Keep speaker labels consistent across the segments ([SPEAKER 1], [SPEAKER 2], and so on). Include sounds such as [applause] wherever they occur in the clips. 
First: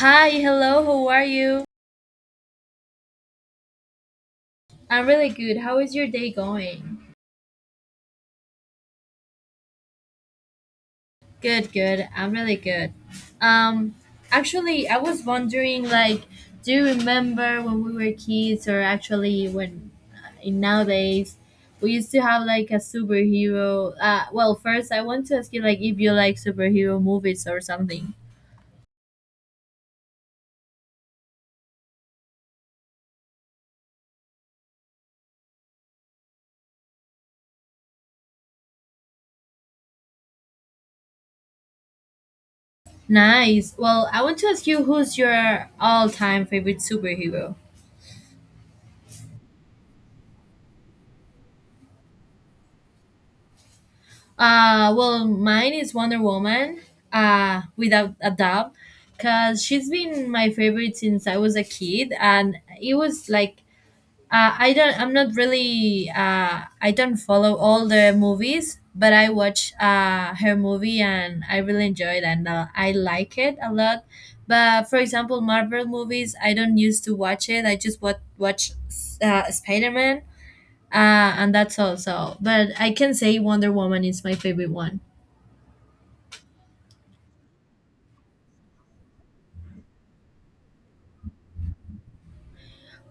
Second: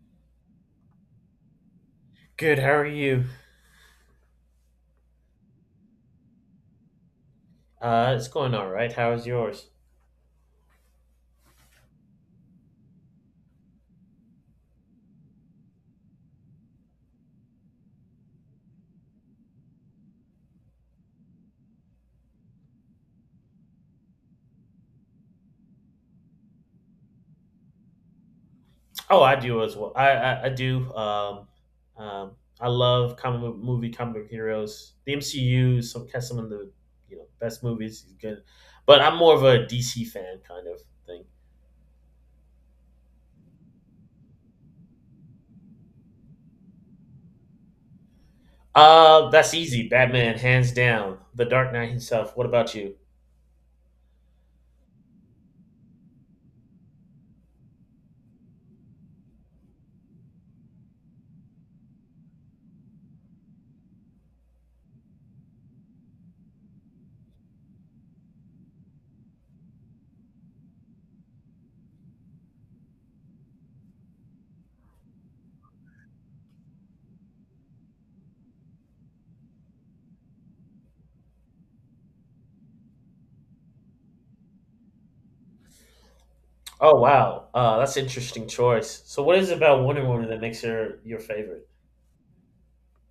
[SPEAKER 1] Hi, hello, how are you?
[SPEAKER 2] Good. How are you?
[SPEAKER 1] I'm really good. How is your day going?
[SPEAKER 2] It's going all right. How is yours?
[SPEAKER 1] Good, good. I'm really good. Um, actually, I was wondering, like, do you remember when we were kids, or actually when in nowadays we used to have like a superhero? Well, first I want to ask you, like, if you like superhero movies or something.
[SPEAKER 2] Oh, I do as well. I do. Um, I love movie comic book heroes. The MCU, some of the best movies is good, but I'm more of a DC fan kind of thing.
[SPEAKER 1] Nice. Well, I want to ask you, who's your all-time favorite superhero?
[SPEAKER 2] That's easy. Batman, hands down. The Dark Knight himself. What about you?
[SPEAKER 1] Well, mine is Wonder Woman, without a doubt, because she's been my favorite since I was a kid, and it was like I don't, I'm not really, I don't follow all the movies, but I watch her movie and I really enjoy it and I like it a lot. But for example, Marvel movies, I don't used to watch it. I just watch Spider Man, and that's all. So, but I can say Wonder Woman is my favorite one.
[SPEAKER 2] Oh wow, that's an interesting choice. So, what is it about Wonder Woman that makes her your favorite?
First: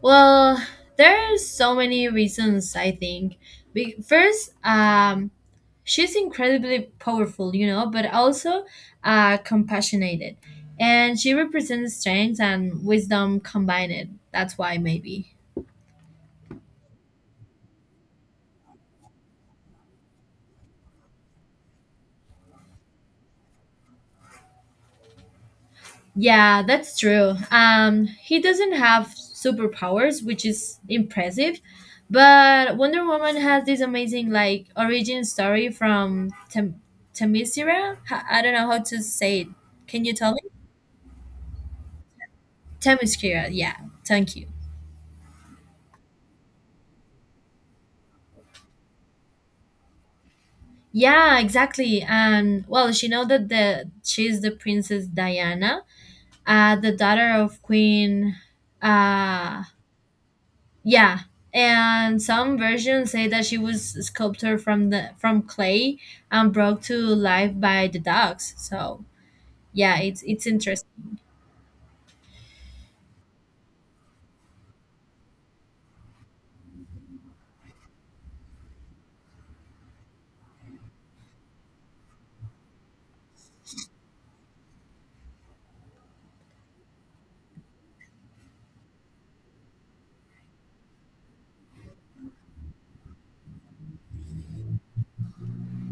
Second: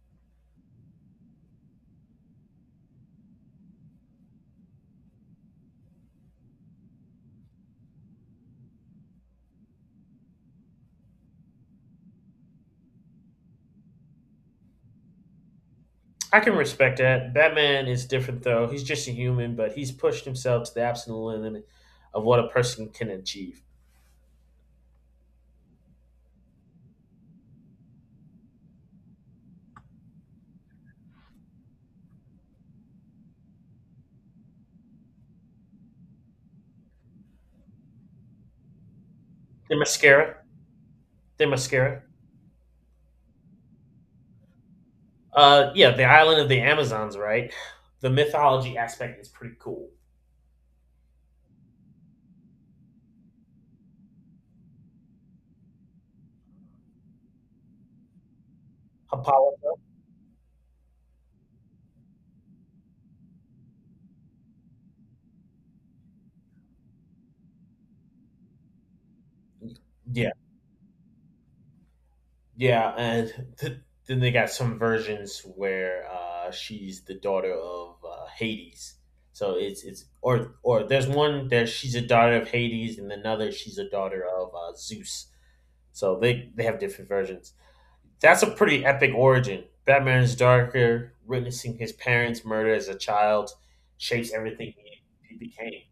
[SPEAKER 1] Well, there are so many reasons, I think. First, she's incredibly powerful, you know, but also compassionate. And she represents strength and wisdom combined. That's why, maybe.
[SPEAKER 2] I can respect that. Batman is different though. He's just a human, but he's pushed himself to the absolute limit of what a person can achieve.
[SPEAKER 1] Yeah, that's true. He doesn't have superpowers, which is impressive. But Wonder Woman has this amazing, like, origin story from Themyscira. I don't know how to say it.
[SPEAKER 2] The
[SPEAKER 1] Can you tell
[SPEAKER 2] mascara,
[SPEAKER 1] me?
[SPEAKER 2] the mascara.
[SPEAKER 1] Themyscira, yeah, thank you.
[SPEAKER 2] Yeah, the island of the Amazons, right? The mythology aspect is pretty cool.
[SPEAKER 1] Yeah, exactly. And well, she know that the she's the Princess Diana, the daughter of Queen. Uh,
[SPEAKER 2] Apollo,
[SPEAKER 1] yeah, and some versions say that she was sculpted from clay and brought to life by the dogs. So yeah, it's
[SPEAKER 2] yeah,
[SPEAKER 1] it's interesting.
[SPEAKER 2] yeah, and th- then they got some versions where she's the daughter of Hades. So it's or there's one that she's a daughter of Hades, and another she's a daughter of Zeus. So they have different versions. That's a pretty epic origin. Batman is darker. Witnessing his parents' murder as a child shapes everything he became.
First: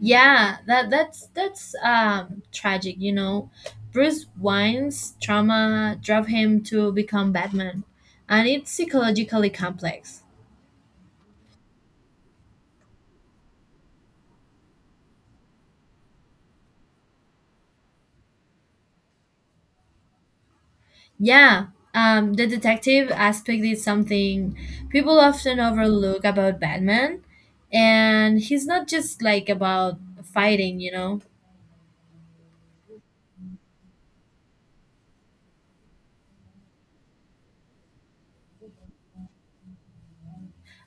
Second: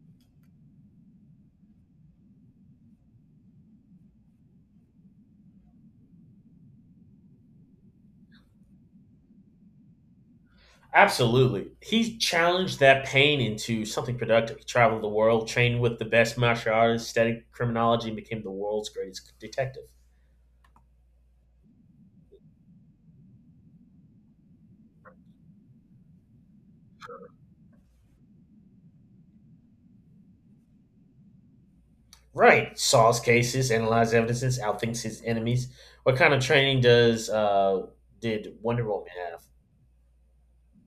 [SPEAKER 1] Yeah, that's tragic, you know. Bruce Wayne's trauma drove him to become Batman, and it's psychologically complex.
[SPEAKER 2] Absolutely, he challenged that pain into something productive. He traveled the world, trained with the best martial artists, studied criminology, and became the world's greatest detective.
[SPEAKER 1] Yeah, the detective aspect is something people often overlook about Batman, and he's not just like about fighting, you know.
[SPEAKER 2] Right, solves cases, analyzes evidences, outthinks his enemies. What kind of training does did Wonder Woman have?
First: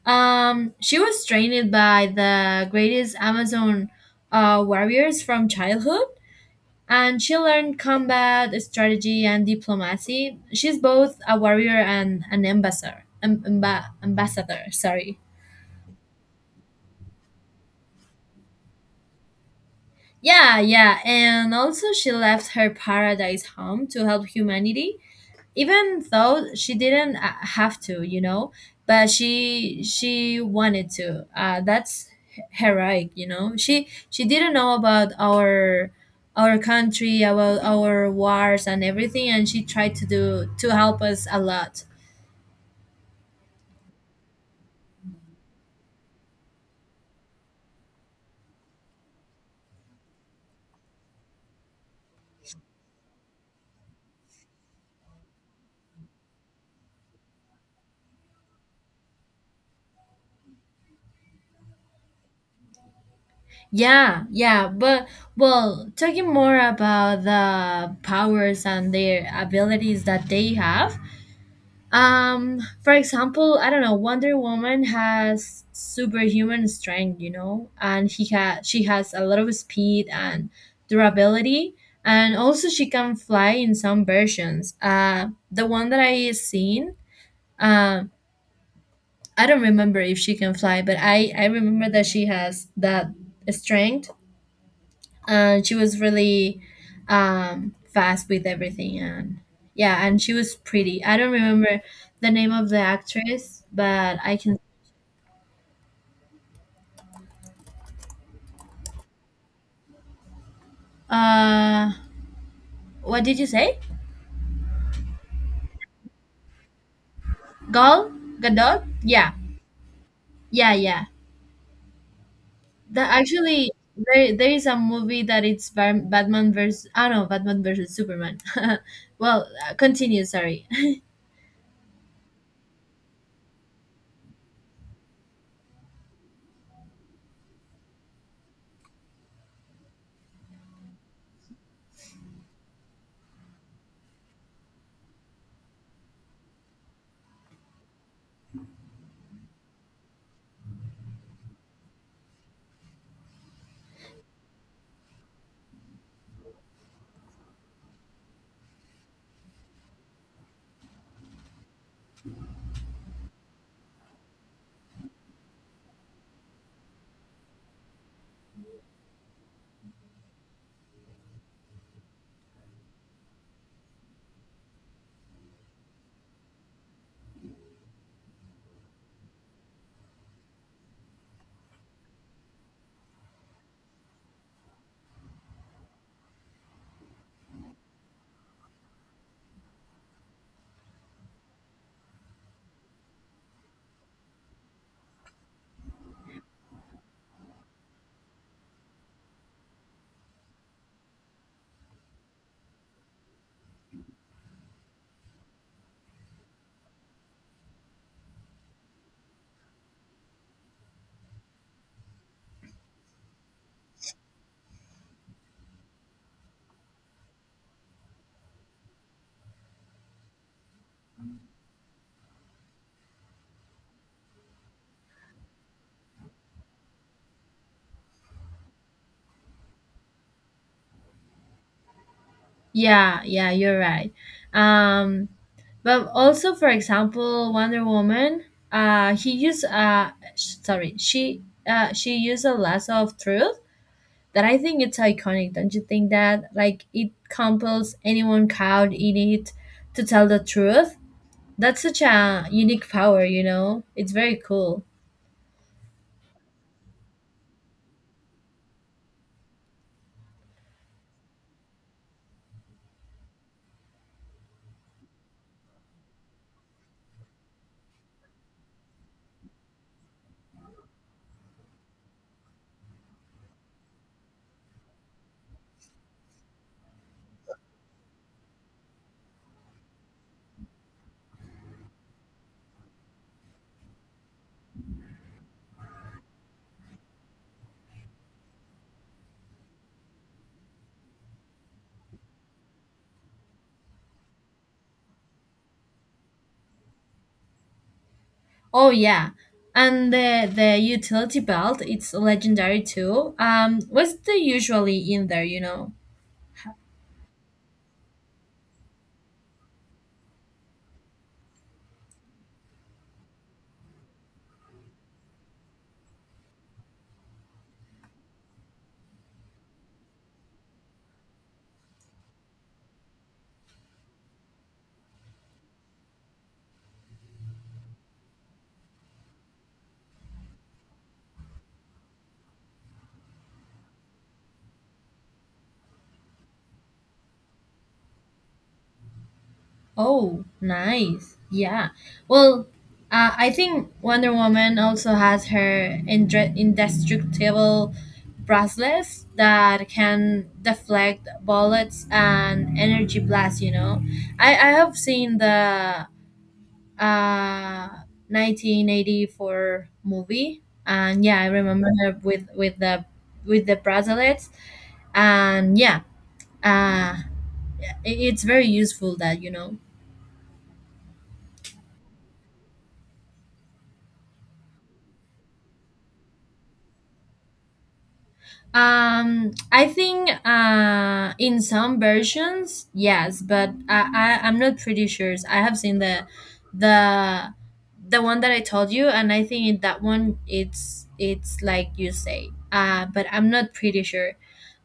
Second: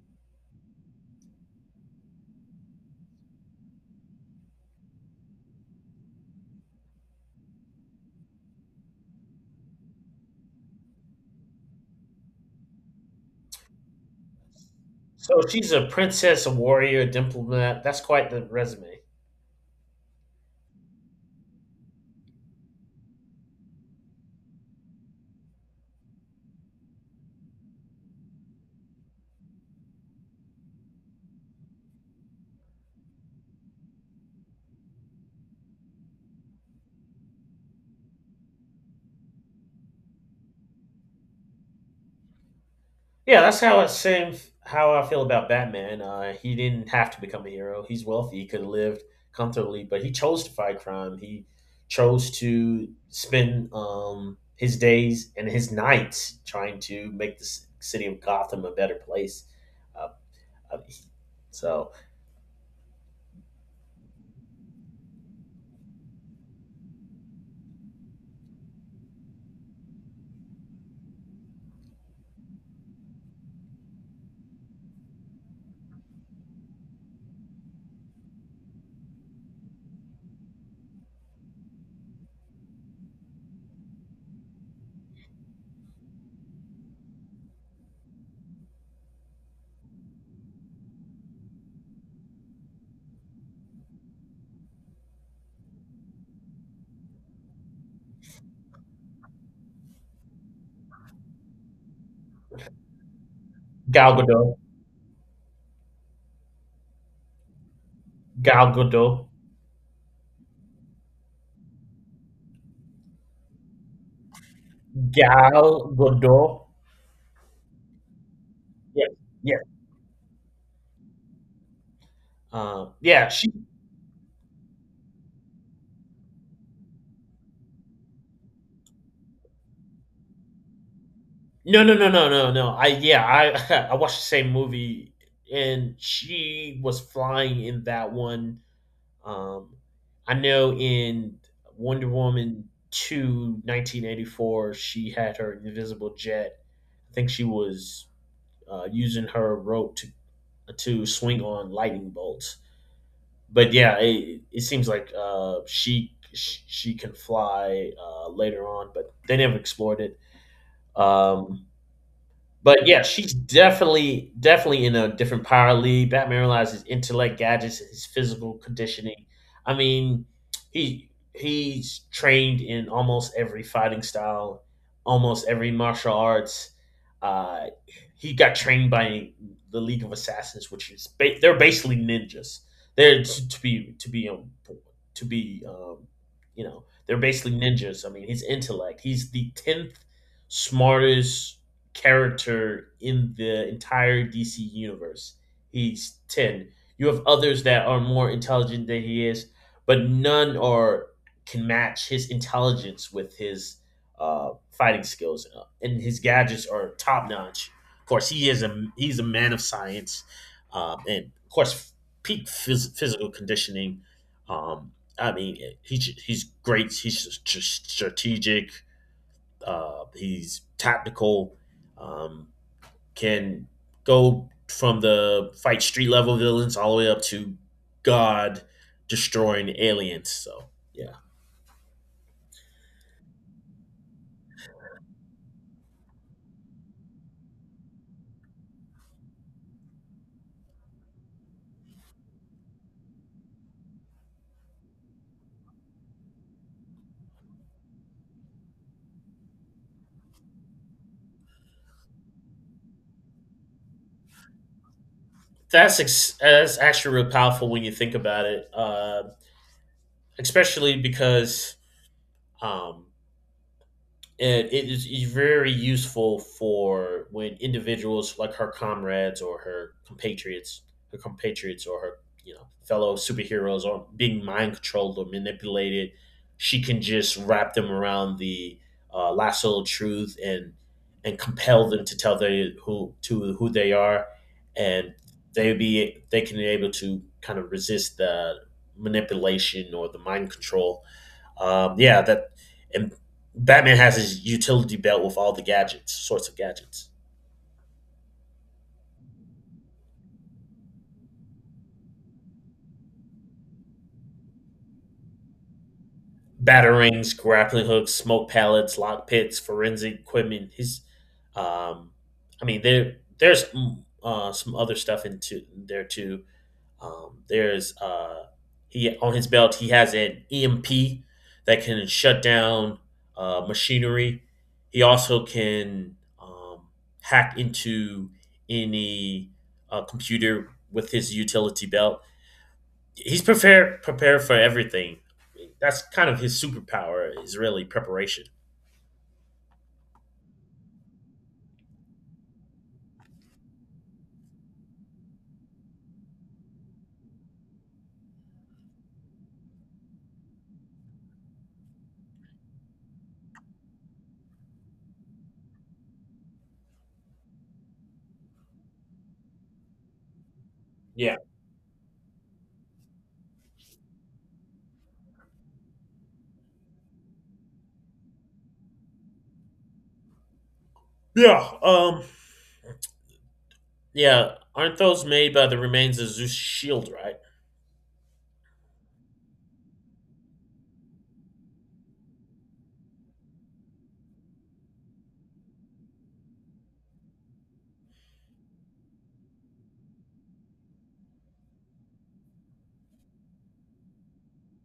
[SPEAKER 1] She was trained by the greatest Amazon warriors from childhood, and she learned combat strategy and diplomacy. She's both a warrior and an ambassador. Sorry.
[SPEAKER 2] So she's a princess, a warrior, a diplomat. That's quite the resume.
[SPEAKER 1] Yeah, yeah, and also she left her paradise home to help humanity, even though she didn't have to, you know. But she wanted to. That's heroic, you know. She didn't know about our country, about our wars and everything, and she tried to do to help us a lot.
[SPEAKER 2] Yeah, that's how it same how I feel about Batman. He didn't have to become a hero. He's wealthy. He could have lived comfortably, but he chose to fight crime. He chose to spend his days and his nights trying to make the city of Gotham a better place. Uh, uh, so
[SPEAKER 1] Yeah, yeah, but well, talking more about the powers and their abilities that they have. For example, I don't know, Wonder Woman has superhuman strength, you know, and he has she has a lot of speed and durability, and also she can fly in some versions. The one that I seen, uh, I don't remember if she can fly, but I remember that she has that strength, and she was really fast with everything. And yeah, and she was pretty, I don't remember the name of the actress,
[SPEAKER 2] Gal
[SPEAKER 1] but I
[SPEAKER 2] Gadot,
[SPEAKER 1] can
[SPEAKER 2] Gal Gadot,
[SPEAKER 1] uh what did you say?
[SPEAKER 2] Gal Gadot.
[SPEAKER 1] Gal Gadot.
[SPEAKER 2] Yeah,
[SPEAKER 1] Yeah,
[SPEAKER 2] yeah,
[SPEAKER 1] yeah, yeah, that
[SPEAKER 2] yeah. She
[SPEAKER 1] actually, there is a movie that it's Batman versus I, oh, no, Batman versus Superman. [laughs] Well, continue, sorry.
[SPEAKER 2] no, no, no, no, no, no. I yeah, I [laughs] I watched the same movie, and she was flying in that one. Um, I know in Wonder Woman 2, 1984, she had her invisible jet. I think she was using her rope to swing on lightning bolts. But yeah, it seems like she can fly later on, but they never explored it. Um, But yeah, she's definitely in a different power league. Batman realizes his intellect, gadgets, his physical conditioning. I mean, he's trained in almost every fighting style, almost every martial arts. Uh, he got trained by the League of Assassins, which is they're basically ninjas. They're to be to be to be they're basically ninjas. I mean, his intellect. He's the tenth smartest character in the entire DC universe. He's 10. You have others that are more intelligent than he is, but none are can match his intelligence with his fighting skills, and his gadgets are top notch. Of course, he's a man of science, and of course, peak physical conditioning. Um, I mean, he's great. He's strategic. He's tactical. Um, can go from the fight street level villains all the way up to God destroying aliens. Yeah,
[SPEAKER 1] [laughs] Yeah, yeah, you're right. um But also, for example, Wonder Woman, uh, he used uh, sorry, she used a lasso of truth that I think it's iconic. Don't you think that like it compels anyone caught in it to tell the truth? That's such a unique power, you know. It's very cool.
[SPEAKER 2] that's actually real powerful when you think about it, especially because um, and it is very useful for when individuals like her comrades or her compatriots or her fellow superheroes are being mind controlled or manipulated. She can just wrap them around the lasso of truth and compel them to tell they who to who they are, and they can be able to kind of resist the manipulation or the mind control. Yeah, that and Batman has his utility belt with all the gadgets, sorts of gadgets,
[SPEAKER 1] Oh yeah, and the utility belt, it's legendary too. What's the usually in there, you know?
[SPEAKER 2] batarangs, grappling hooks, smoke pellets, lock pits, forensic equipment. Um, I mean, there's some other stuff into there too. There's He on his belt. He has an EMP that can shut down machinery. He also can hack into any computer with his utility belt. He's prepared for everything. That's kind of his superpower is really preparation.
[SPEAKER 1] Oh, nice. Yeah. Well, I think Wonder Woman also has her indestructible bracelets that can deflect bullets and energy blasts, you know. I have seen the uh, 1984 movie, and
[SPEAKER 2] Yeah.
[SPEAKER 1] yeah, I remember her with the bracelets, and yeah, uh, it's very useful that, you know.
[SPEAKER 2] Yeah. Yeah. Aren't those made by the remains of Zeus' shield, right?
[SPEAKER 1] I think in some versions, yes, but I'm not pretty sure. I have seen the the one that I told you, and I think in that one it's like you say. But I'm not pretty sure.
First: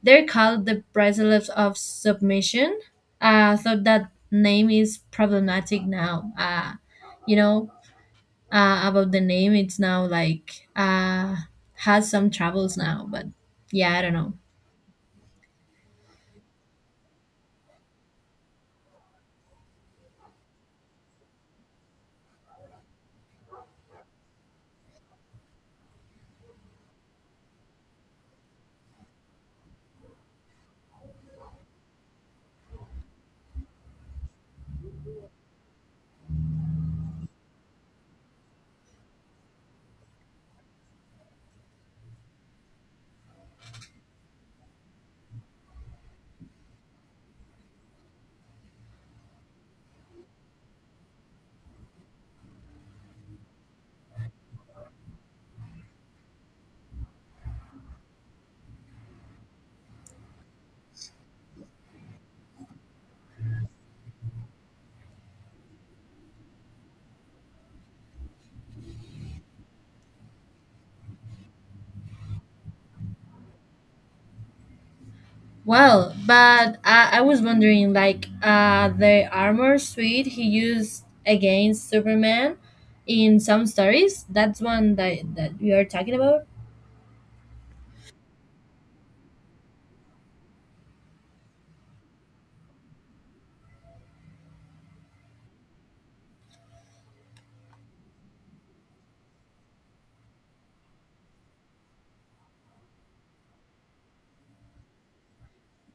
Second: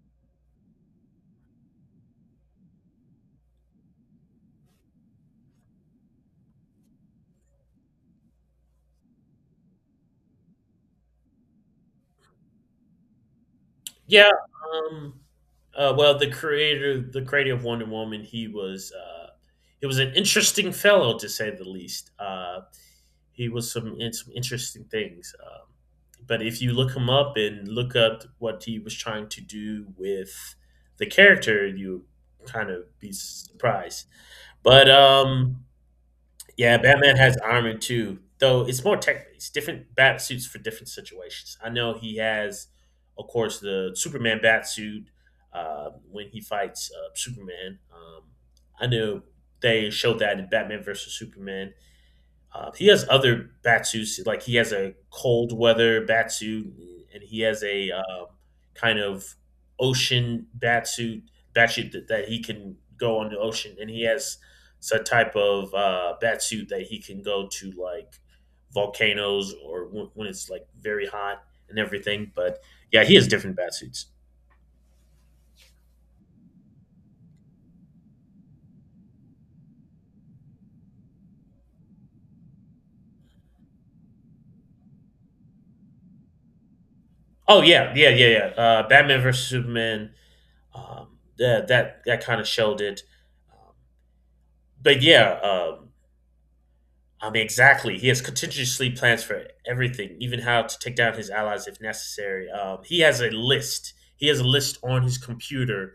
[SPEAKER 1] They're called the bracelets of submission. So that name is problematic now. You know, about the name, it's now like has some troubles now, but yeah, I don't
[SPEAKER 2] Yeah,
[SPEAKER 1] know.
[SPEAKER 2] um, well, the creator of Wonder Woman, he was an interesting fellow to say the least. He was some in some interesting things. But if you look him up and look up what he was trying to do with the character, you kind of be surprised. But yeah, Batman has armor too, though it's more tech it's different bat suits for different situations. I know he has, of course, the Superman bat suit when he fights Superman. I know they showed that in Batman versus Superman. He has other batsuits, like he has a cold weather batsuit, and he has a kind of ocean batsuit that he can go on the ocean, and he has some type of batsuit that he can go to like volcanoes or when it's like very hot and everything. But yeah, he has different batsuits.
[SPEAKER 1] Well, but I was wondering, like, the armor suit he used against Superman in some stories, that's one that we are talking about.
[SPEAKER 2] Oh yeah. Batman versus Superman. Yeah, that kind of showed it. Um, but yeah, um, I mean, exactly. He has contingency plans for everything, even how to take down his allies if necessary. He has a list. He has a list on his computer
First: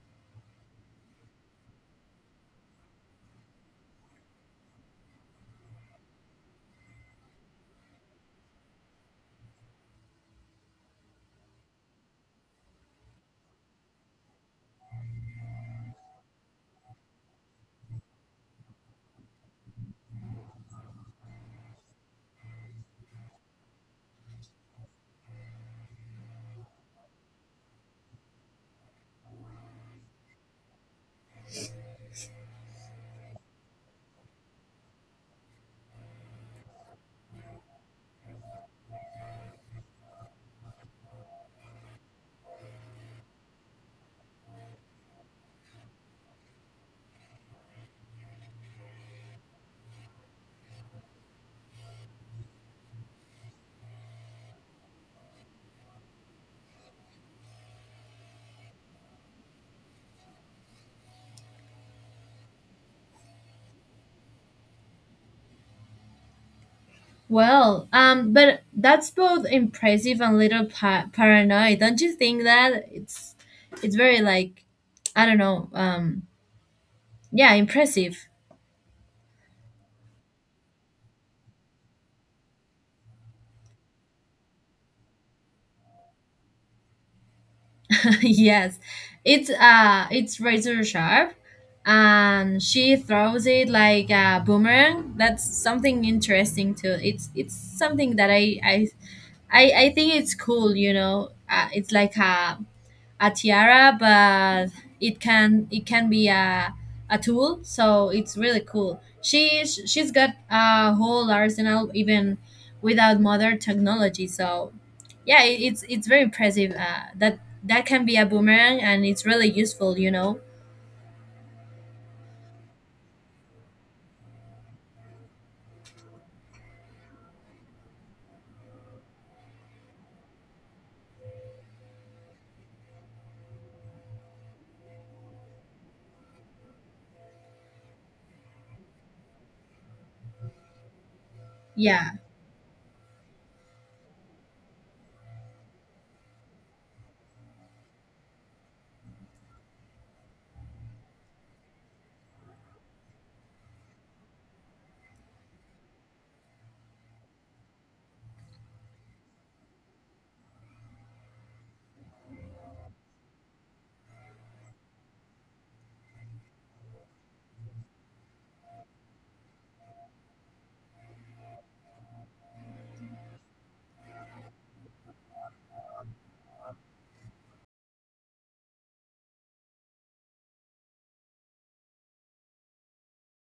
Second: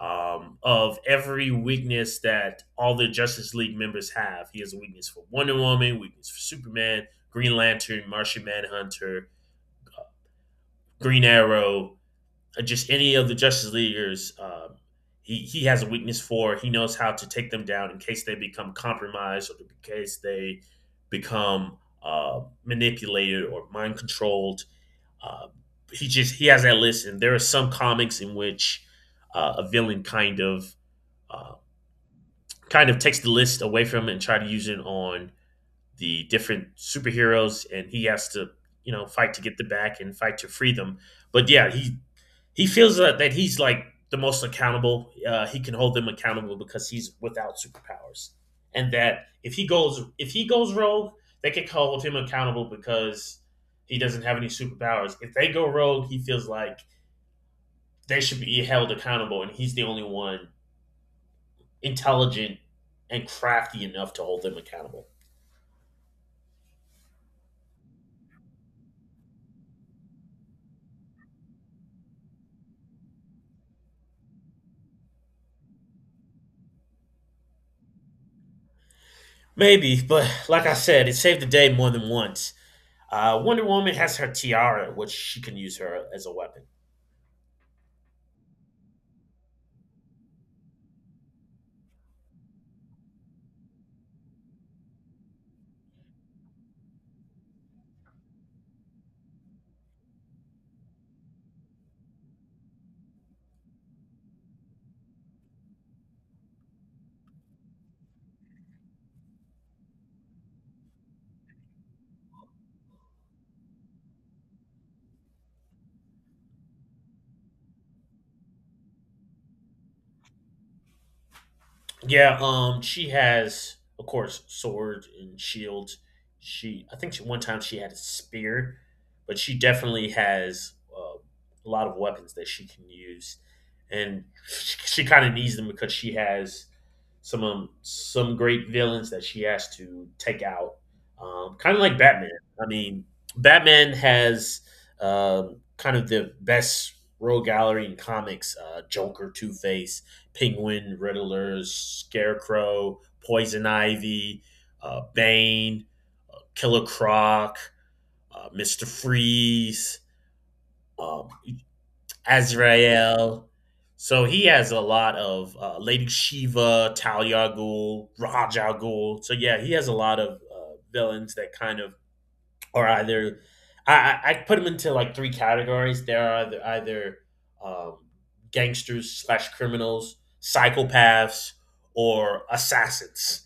[SPEAKER 2] of every weakness that all the Justice League members have. He has a weakness for Wonder Woman, weakness for Superman, Green Lantern, Martian Manhunter, Green Arrow, just any of the Justice Leaguers, he has a weakness for. He knows how to take them down in case they become compromised or in case they become manipulated or mind controlled. Uh, he has that list, and there are some comics in which a villain uh, kind of takes the list away from it and try to use it on the different superheroes, and he has to fight to get the back and fight to free them. But yeah, he feels that he's like the most accountable. He can hold them accountable because he's without superpowers, and that if he goes rogue, they can hold him accountable because he doesn't have any superpowers. If they go rogue, he feels like they should be held accountable, and he's the only one intelligent and crafty enough to hold them accountable.
[SPEAKER 1] Well, but that's both impressive and little paranoid, don't you think that it's very, like, I don't know, yeah, impressive.
[SPEAKER 2] Maybe, but like I said, it saved the day more than once. Wonder Woman has her tiara, which she can use her as a weapon.
[SPEAKER 1] [laughs] Yes, it's razor sharp, and she throws it like a boomerang. That's something interesting too. It's something that I think it's cool. You know, it's like a tiara, but it can be a tool. So it's really cool. She's got a whole arsenal even without modern technology. So yeah, it's very impressive. That can be a boomerang, and it's really useful, you know.
[SPEAKER 2] Yeah, she has, of course, swords and shields. She, one time she had a spear, but she definitely has a lot of weapons that she can use, and she kind of needs them because she has some great villains that she has to take out. Kind of like
[SPEAKER 1] Yeah.
[SPEAKER 2] Batman. I mean, Batman has kind of the best rogue gallery in comics. Joker, Two Face, Penguin, Riddlers, Scarecrow, Poison Ivy, Bane, Killer Croc, Mister Freeze, um, Azrael. So he has a lot of Lady Shiva, Talia Al Ghul, Raj Al Ghul. So yeah, he has a lot of villains that kind of or either I put them into like 3 categories. There are either um, gangsters slash criminals, psychopaths, or assassins,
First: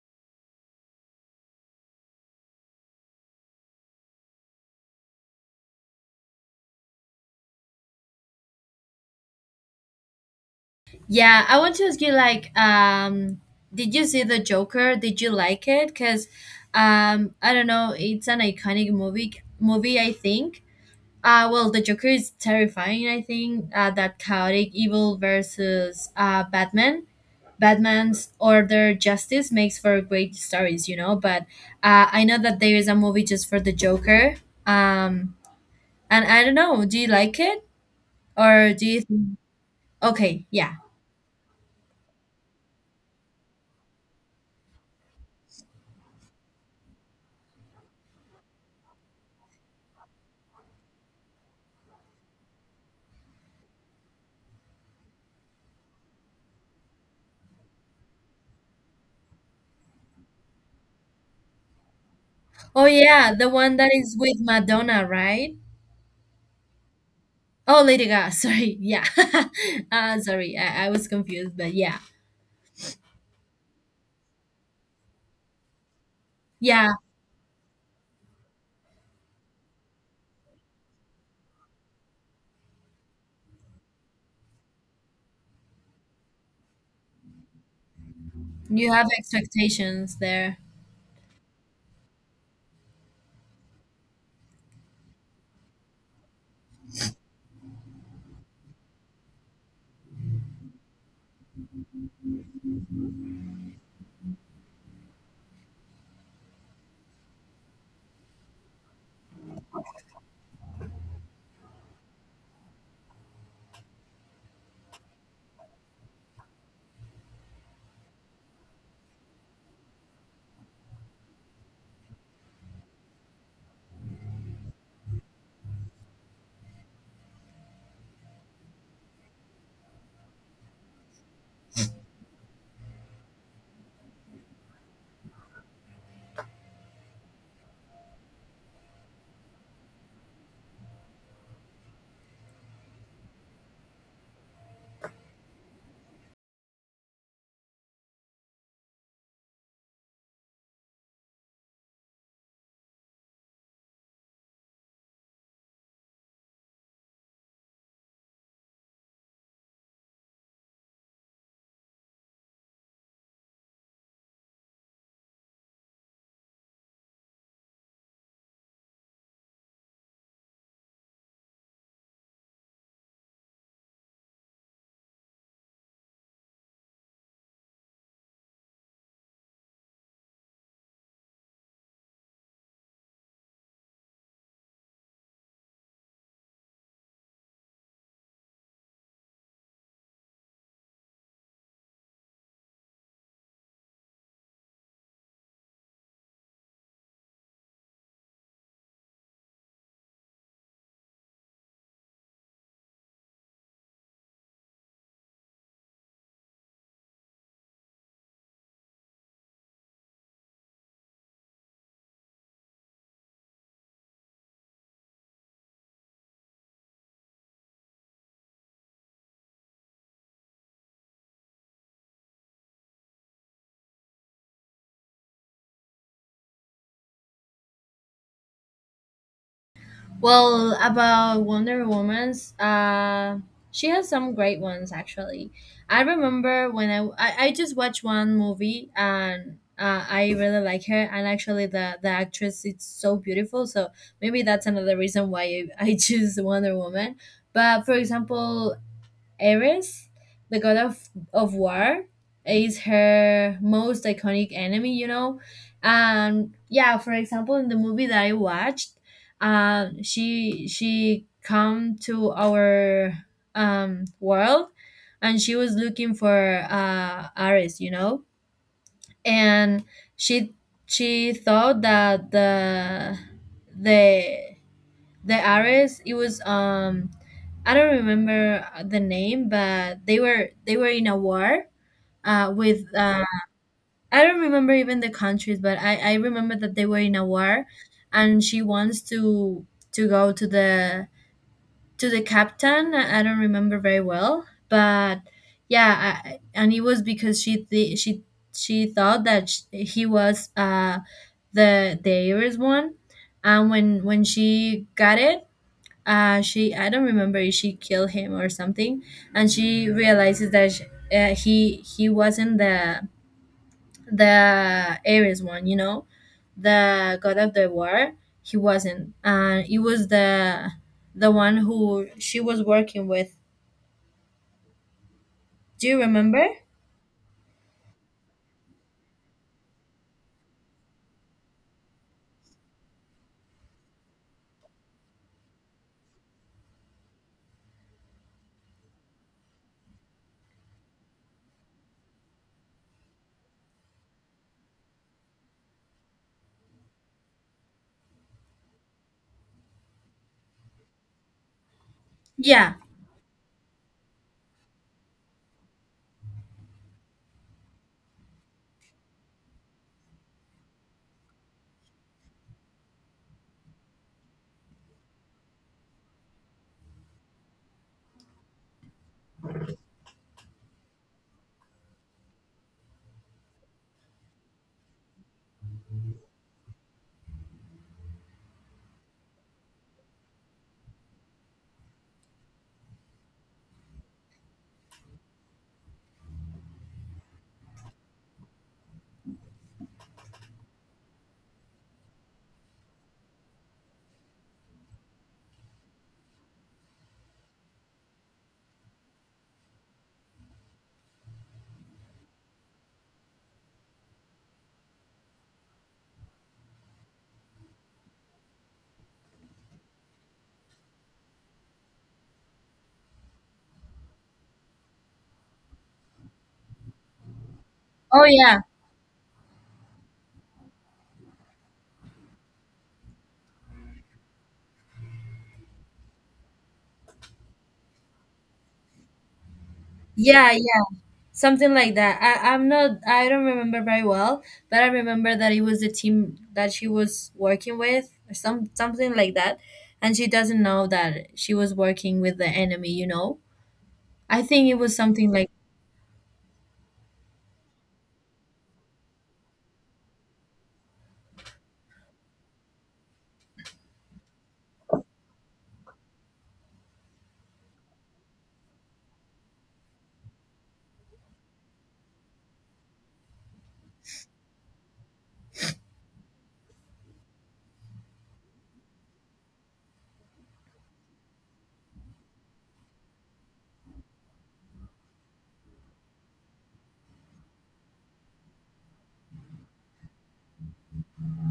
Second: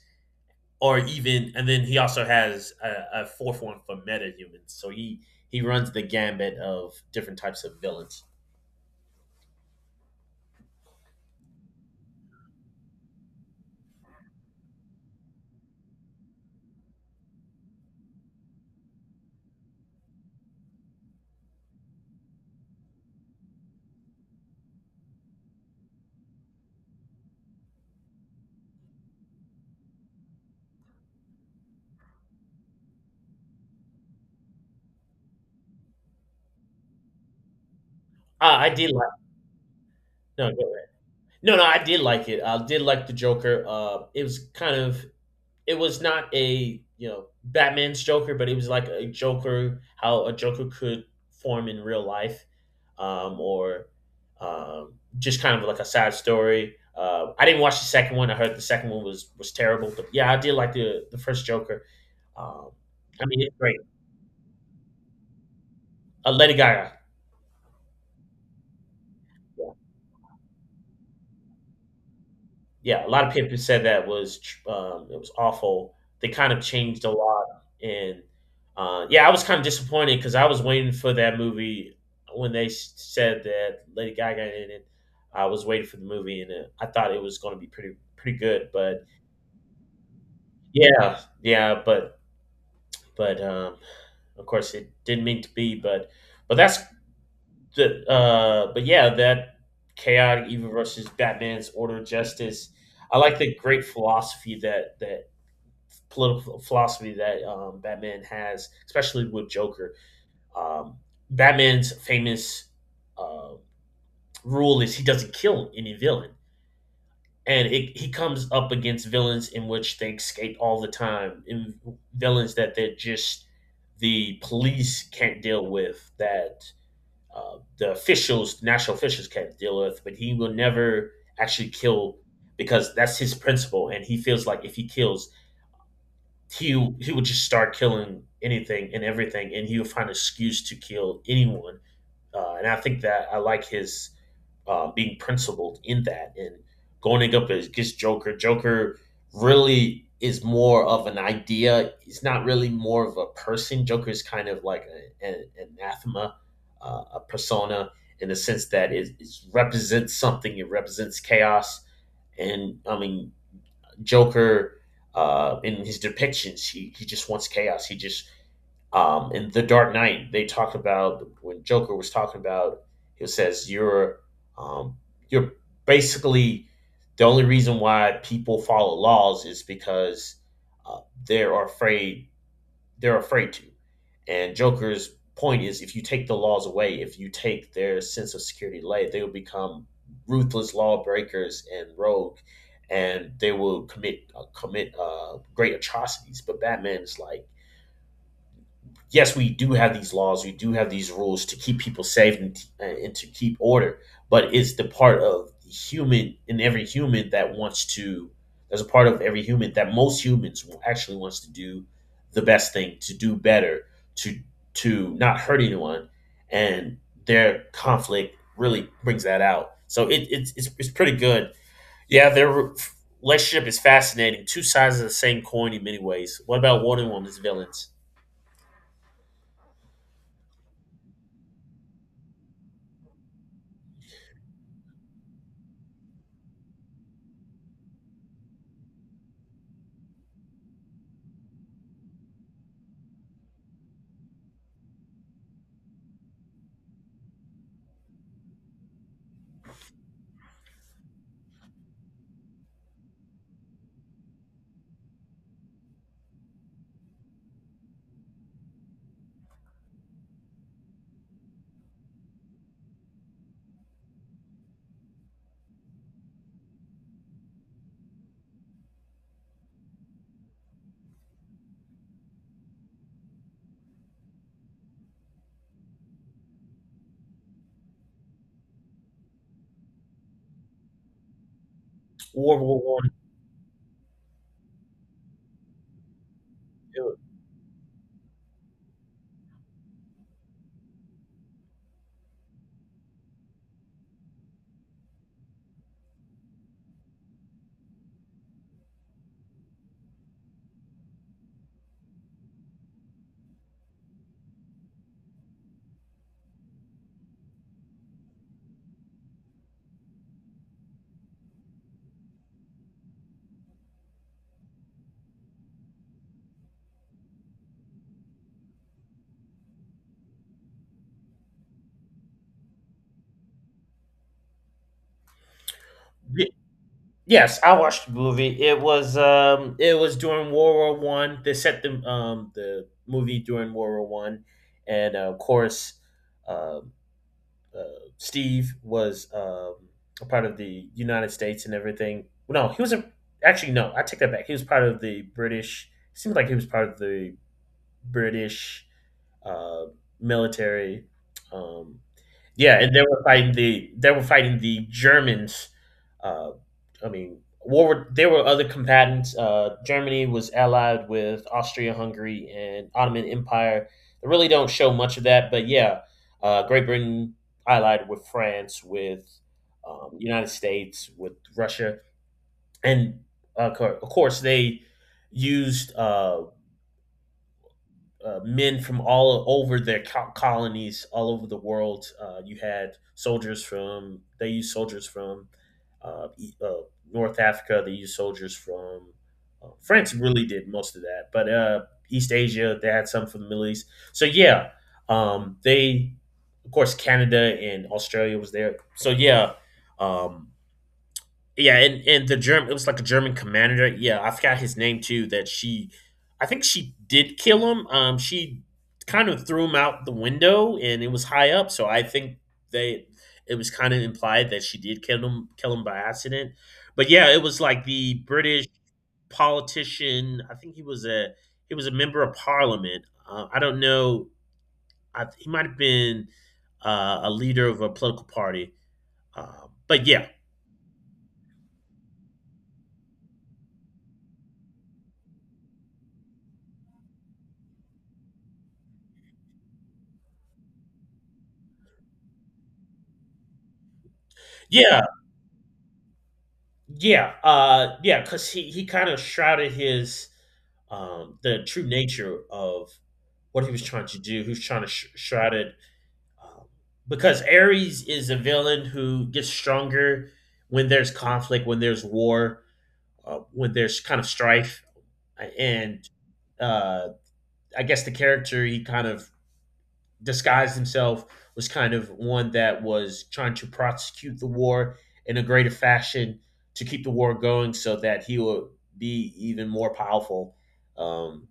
[SPEAKER 2] or even and then he also has a fourth one for metahumans. So he runs the gambit of different types of villains.
[SPEAKER 1] Yeah, I want to ask you, like, did you see the Joker? Did you like it? Cuz I don't know, it's an iconic movie I think. Well, the Joker is terrifying, I think. That chaotic evil versus Batman. Batman's Order Justice makes for great stories, you know, but I know that there is a movie just for the Joker. Um, and I don't know, do you like it?
[SPEAKER 2] I
[SPEAKER 1] Or do
[SPEAKER 2] did
[SPEAKER 1] you
[SPEAKER 2] like
[SPEAKER 1] think. Okay,
[SPEAKER 2] no,
[SPEAKER 1] yeah.
[SPEAKER 2] no I did like it. I did like the Joker. It was kind of it was not a Batman's Joker, but it was like a Joker how a Joker could form in real life, or um, just kind of like a sad story. I didn't watch the second one. I heard the second one was terrible, but yeah, I did like the first Joker. Um,
[SPEAKER 1] Oh,
[SPEAKER 2] I
[SPEAKER 1] yeah,
[SPEAKER 2] mean,
[SPEAKER 1] the
[SPEAKER 2] it's
[SPEAKER 1] one
[SPEAKER 2] great.
[SPEAKER 1] that is with Madonna, right?
[SPEAKER 2] Lady Gaga.
[SPEAKER 1] Oh, Lady Gaga, [laughs] sorry. Yeah. [laughs] Sorry, I was confused, but yeah.
[SPEAKER 2] Yeah, a lot of people said that was it was awful. They kind of
[SPEAKER 1] Yeah,
[SPEAKER 2] changed a lot, and yeah, I was kind of disappointed because I was waiting for that movie when they said that Lady Gaga in it. I was waiting for the movie, and I thought it was going to be pretty good.
[SPEAKER 1] you have
[SPEAKER 2] But
[SPEAKER 1] expectations there.
[SPEAKER 2] yeah, yeah, but of course it didn't mean to be. But that's but yeah, that chaotic evil versus Batman's Order of Justice. I like the great philosophy that political philosophy that Batman has, especially with Joker. Um, Batman's famous uh, rule is he doesn't kill any villain, and he comes up against villains in which they escape all the time, in villains that they're just the police can't deal with, that the officials, national officials can't deal with, but he will never actually kill because that's his principle, and he feels like if he kills, he would just start killing anything and everything, and he would find an excuse to kill anyone. And I think that I like his being principled in that and going up against Joker. Joker really is more of an idea. He's not really more of a person. Joker is kind of like an anathema, a persona in the sense that it represents something. It represents chaos, and I mean Joker in his depictions, he just wants chaos. He just in the Dark Knight, they talked about when Joker was talking about. He says um, you're basically the only reason why people follow laws is because uh, they're afraid they're afraid to. And Joker's point is if you take the laws away, if you take their sense of security away, they will become ruthless lawbreakers and rogue and they will commit commit great atrocities. But Batman is like, yes, we do have these laws, we do have these rules to keep people safe and to keep order, but it's the part of the human in every human that wants to, there's a part of every human that most humans actually wants to do the best thing, to do better, to to not hurt anyone, and their conflict really brings that out. So it's pretty good. Yeah, their relationship is fascinating. Two sides of the same coin in many ways. What about Wonder Woman's villains?
[SPEAKER 1] Well, about Wonder Woman's, she has some great ones actually. I remember when I just watched one movie, and I really like her, and actually the actress is so beautiful. So maybe that's another reason why I [laughs] I choose Wonder Woman. But for example, Ares, the god of war, is her most iconic enemy, you know? And yeah, for example, in the movie that I watched, she come to our world, and she was looking for Ares, you know? And she she thought that the the artist it was, I don't remember the name, but they were in a war
[SPEAKER 2] World War
[SPEAKER 1] with,
[SPEAKER 2] One.
[SPEAKER 1] I don't remember even the countries, but I remember that they were in a war, and she wants to go to the, captain, I don't remember very well, but yeah, I, and it was because she th- she thought that sh he was, the, heiress one, and when she got it, she I don't remember if she killed him or something, and she realizes that sh he wasn't the Ares one, you know, the god of the war. He wasn't. He was the one who she was working with. Do you remember?
[SPEAKER 2] Y- Yes, I watched the movie. It was during World War One. They set the movie during World War One, and uh, Steve was a part of the United States and everything. No, he was actually no. I take that back. He was part of the British. Seems like he was part of the British uh, military. Um,
[SPEAKER 1] Yeah.
[SPEAKER 2] Yeah, and they were fighting the Germans. Uh, I mean, war. There were other combatants. Germany was allied with Austria Hungary and Ottoman Empire. They really don't show much of that, but yeah, Great Britain allied with France, with United States, with Russia, and of course they used men from all over their colonies, all over the world. You had soldiers from they used soldiers from uh, E- uh, North Africa. They used soldiers from France. Really did most of that, but East Asia they had some from the Middle East. So yeah, they of course Canada and Australia was there. So yeah, um, yeah, and the German it was like a German commander. Yeah, I forgot his name too. I think she did kill him. She kind of threw him out the window, and it was high up. So I think they it was kind of implied that she did kill him, by accident. But yeah, it was like the
[SPEAKER 1] Oh yeah.
[SPEAKER 2] British politician. I think he was a member of Parliament. I don't know. He might have been a leader of a political party. But yeah,
[SPEAKER 1] Yeah. Yeah. Something like that. I'm not, I don't remember very well, but I remember that it was the team that she was working with, or something like that, and she doesn't know that she was working with the enemy. You know, I think it was
[SPEAKER 2] yeah,
[SPEAKER 1] something like,
[SPEAKER 2] Yeah, yeah, because he kind of shrouded his the true nature of what he was trying to do. He was trying to shroud it um, because Ares is a villain who gets stronger when there's conflict, when there's war, when there's kind of strife, and uh, I guess the character he kind of disguised himself was kind of one that was trying to prosecute the war in a greater fashion to keep the war going so that he would be even more powerful. Um,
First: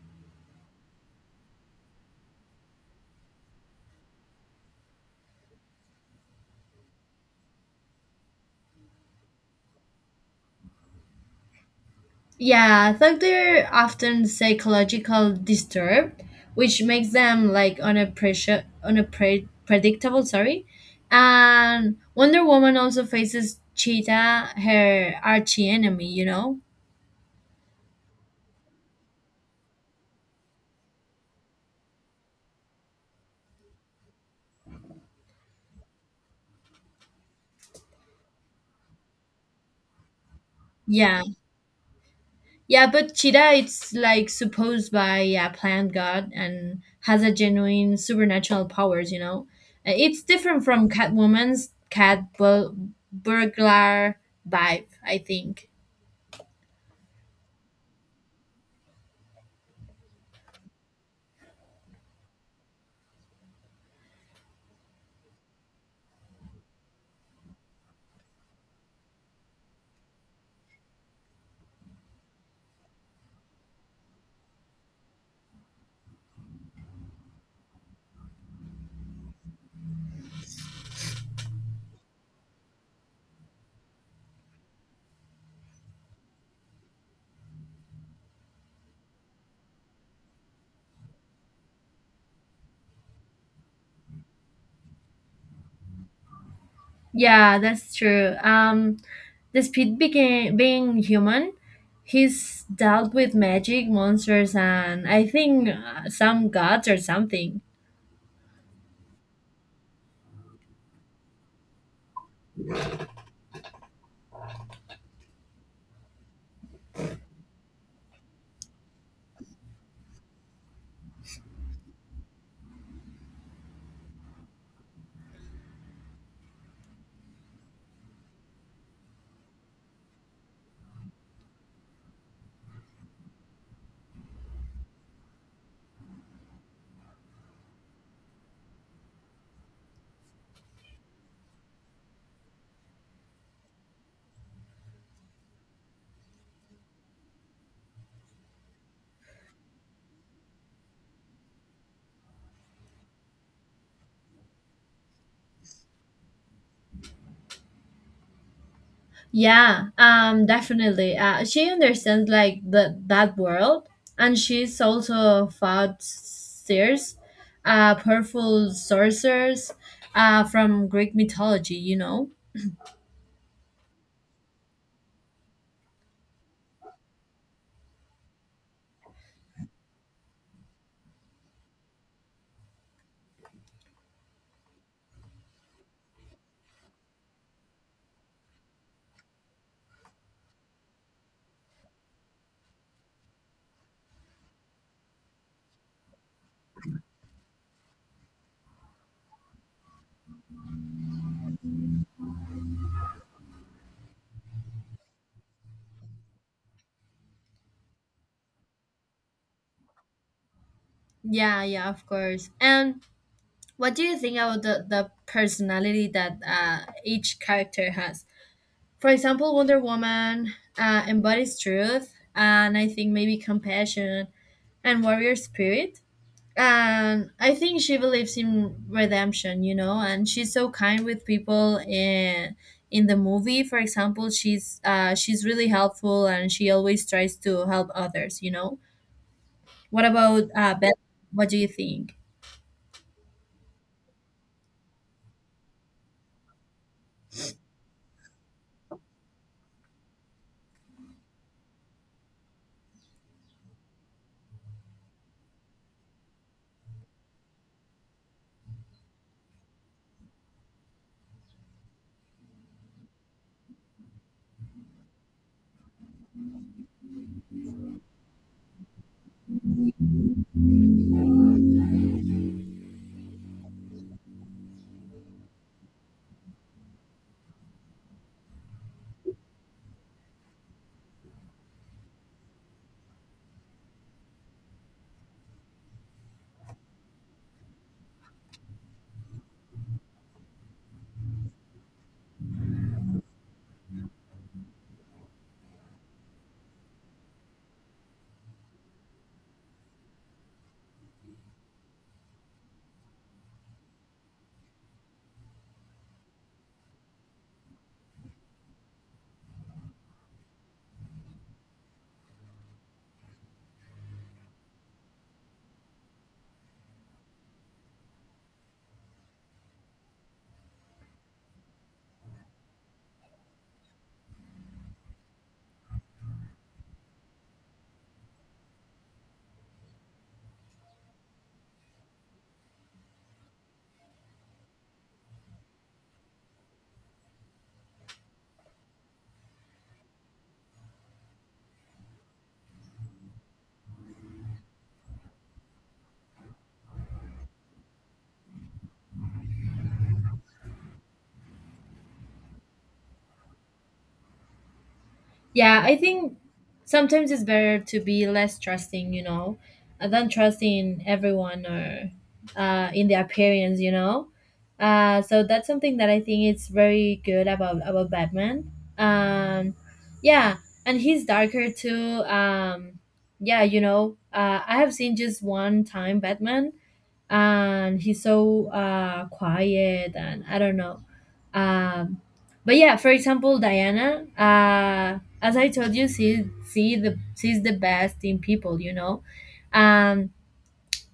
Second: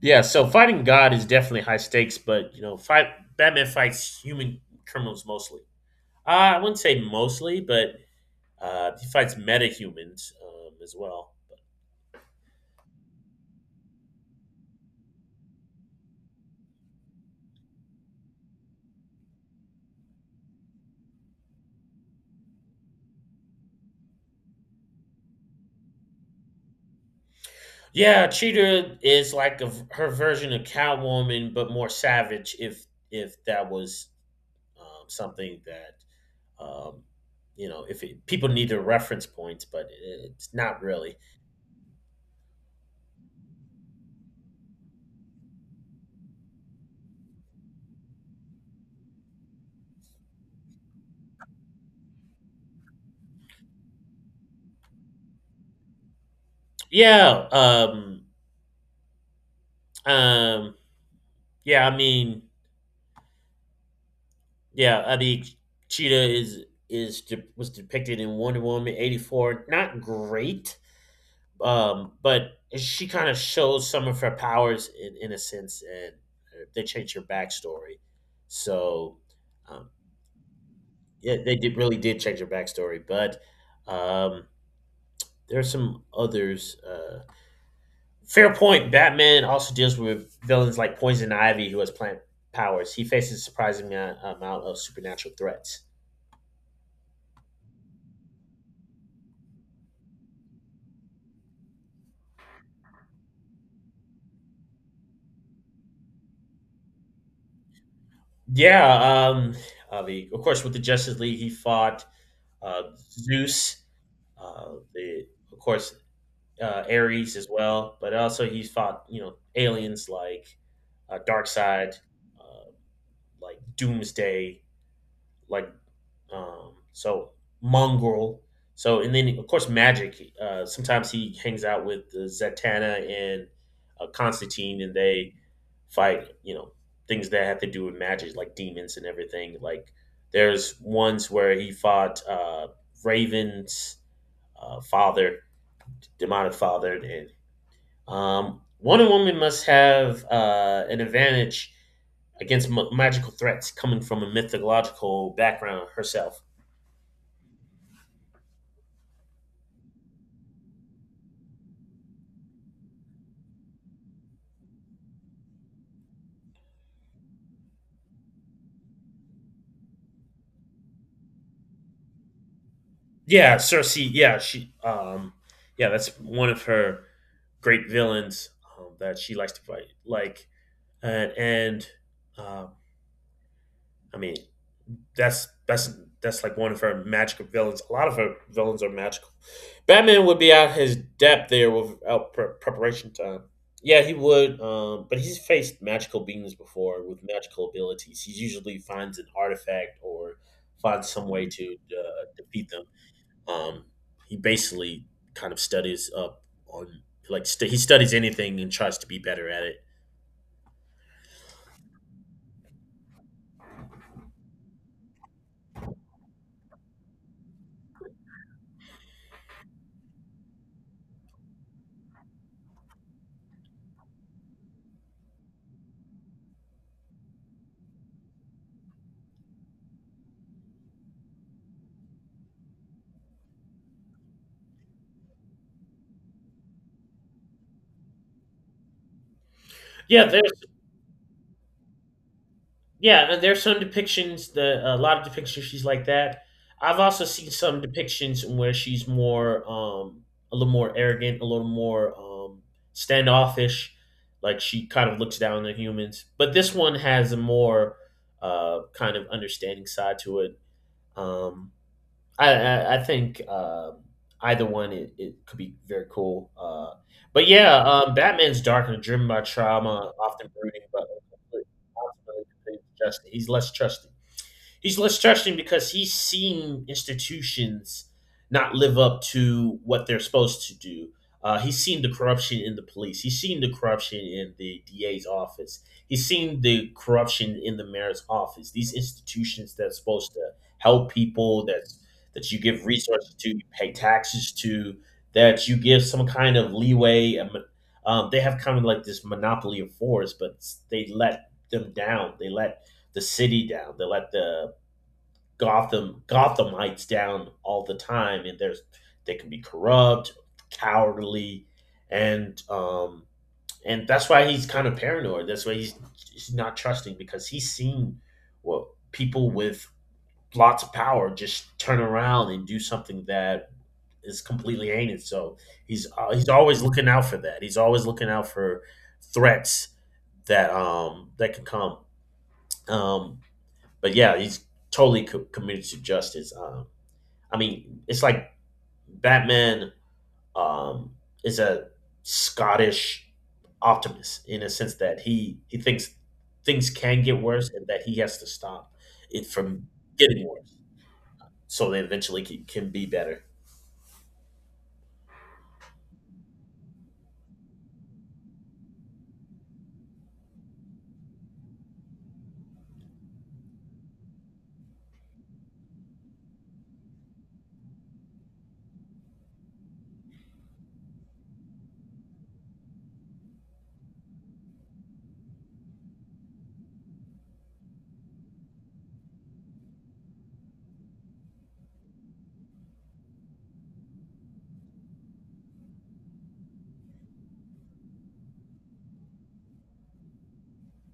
[SPEAKER 2] yeah, so fighting God is definitely high stakes, but you know, fight Batman fights human criminals mostly. Uh, I wouldn't say mostly, but he fights metahumans as well.
[SPEAKER 1] yeah. I think they're often psychological disturbed, which makes them like on a pressure on a predictable. Sorry, and Wonder Woman also faces Cheetah, her archie enemy, you know.
[SPEAKER 2] Yeah, Cheetah is like her version of Catwoman, but more savage. If that was something that um, you know if it, people need the reference points, but it's not really.
[SPEAKER 1] Yeah. Yeah, but Cheetah it's like supposed by a plant god and has a genuine supernatural powers, you know. It's different from Catwoman's cat burglar vibe, I think.
[SPEAKER 2] Yeah, um, um, yeah. I mean, yeah. I mean, Cheetah is was depicted in Wonder Woman eighty four. Not great, but she kind of shows some of her powers in a sense, and they changed her backstory. So, um, yeah, they did really did change her backstory, but um, there are some others. Fair point. Batman also deals with villains like Poison Ivy, who has plant powers. He faces a surprising amount of supernatural threats.
[SPEAKER 1] Yeah, that's true. Despite became being human, he's dealt with magic, monsters, and I think some gods or something.
[SPEAKER 2] Yeah, um, Avi. Of course, with the Justice League, he fought uh, Zeus. Of course, Ares as well, but also he fought you know aliens like Darkseid, uh, like Doomsday, like Um, so mongrel. So and then of course magic. Sometimes he hangs out with Zatanna and Constantine, and they fight. You know things that have to do with magic, like demons and everything. Like there's ones where he fought Raven's father, demonic father, and Wonder Woman must have an advantage against magical threats coming from a mythological background herself.
[SPEAKER 1] Yeah, definitely. She understands like the that world, and she's also fought seers, powerful sorcerers, from Greek mythology. You know.
[SPEAKER 2] Yeah, Cersei. Yeah, she. Yeah, that's one of her great villains that she likes to fight. Like, and uh, I mean, that's that's that's like one of her magical villains. A lot of her villains are magical. Batman would be out his depth there without preparation time. Yeah, he would. But he's faced magical beings before with magical abilities. He usually finds an artifact or finds some way to defeat them. Um, he basically kind of studies up on like he studies anything and tries to be better at it.
[SPEAKER 1] Yeah, yeah, of course. And what do you think about the personality that each character has? For example, Wonder Woman embodies truth, and I think maybe compassion and warrior spirit, and I think she believes in redemption, you know, and she's so kind with people in the movie. For example, she's really helpful, and she always tries to help others, you know. What
[SPEAKER 2] Yeah,
[SPEAKER 1] about
[SPEAKER 2] there's
[SPEAKER 1] Beth? What do you think?
[SPEAKER 2] yeah, and there's some depictions The a lot of depictions she's like that. I've also seen some depictions where she's more a little more arrogant, a little more standoffish, like she kind of looks down on humans. But this one has a more kind of understanding side to it. Um I think either one it could be very cool. But yeah, Batman's dark and driven by trauma, often brooding, but ultimately just he's less trusting because he's seen institutions not live up to what they're supposed to do. He's seen the corruption in the police. He's seen the corruption in the DA's office. He's seen the corruption in the mayor's office. These institutions that's supposed to help people, that you give resources to, you pay taxes to, that you give some kind of leeway. They have kind of like this monopoly of force, but they let them down. They let the city down. They let the Gotham Gothamites down all the time, and there's they can be corrupt, cowardly, and um, and that's why he's kind of paranoid. That's why he's not trusting because he's seen what people with lots of power just turn around and do something that is completely heinous. So he's always looking out for that. He's always looking out for threats that that can come. Um, but yeah, he's totally committed to justice. I mean, it's like Batman um, is a Scottish optimist in a sense that he thinks things can get worse and that he has to stop it from getting worse so they eventually can be better.
[SPEAKER 1] Yeah, I think sometimes it's better to be less trusting, you know, than trusting in everyone or in the appearance, you know. So that's something that I think it's very good about Batman. Um, yeah, and he's darker too. Yeah, you know, I have seen just one time Batman, and he's so quiet, and I don't know. Um, but yeah, for example, Diana, as I told you, she's the best in people, you know. Um,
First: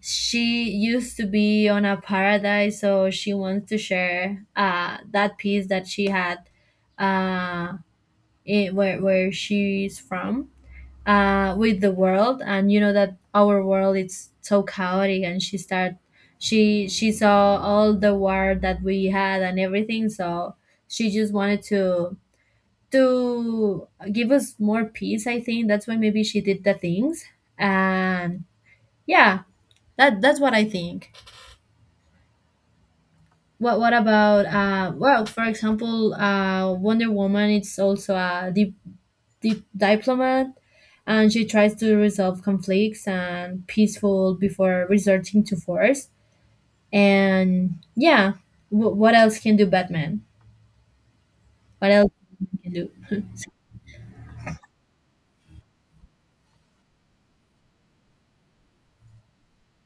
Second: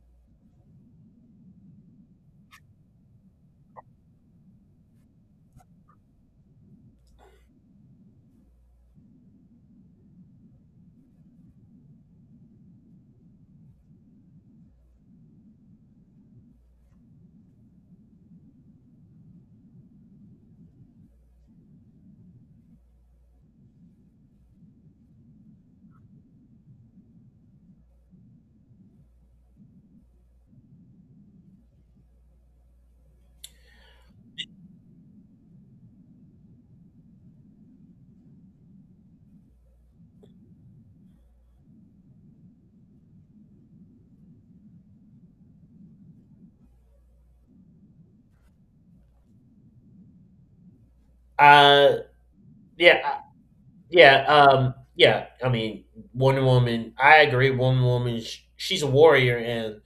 [SPEAKER 1] she used to be on a paradise, so she wants to share that piece that she had uh, in where she's from with the world, and you know that our world is so chaotic, and she saw all the war that we had and everything. So she just wanted to to give us more peace. I think that's why maybe she did the things. And yeah, that's what I think. What about for example, Wonder Woman, it's also a deep diplomat, and she tries to resolve conflicts and peaceful before resorting to force. And yeah, what else can do Batman? What
[SPEAKER 2] Uh,
[SPEAKER 1] else can do?
[SPEAKER 2] yeah, I-
[SPEAKER 1] [laughs]
[SPEAKER 2] yeah. I mean, Wonder Woman. I agree. Wonder Woman. She's a warrior, and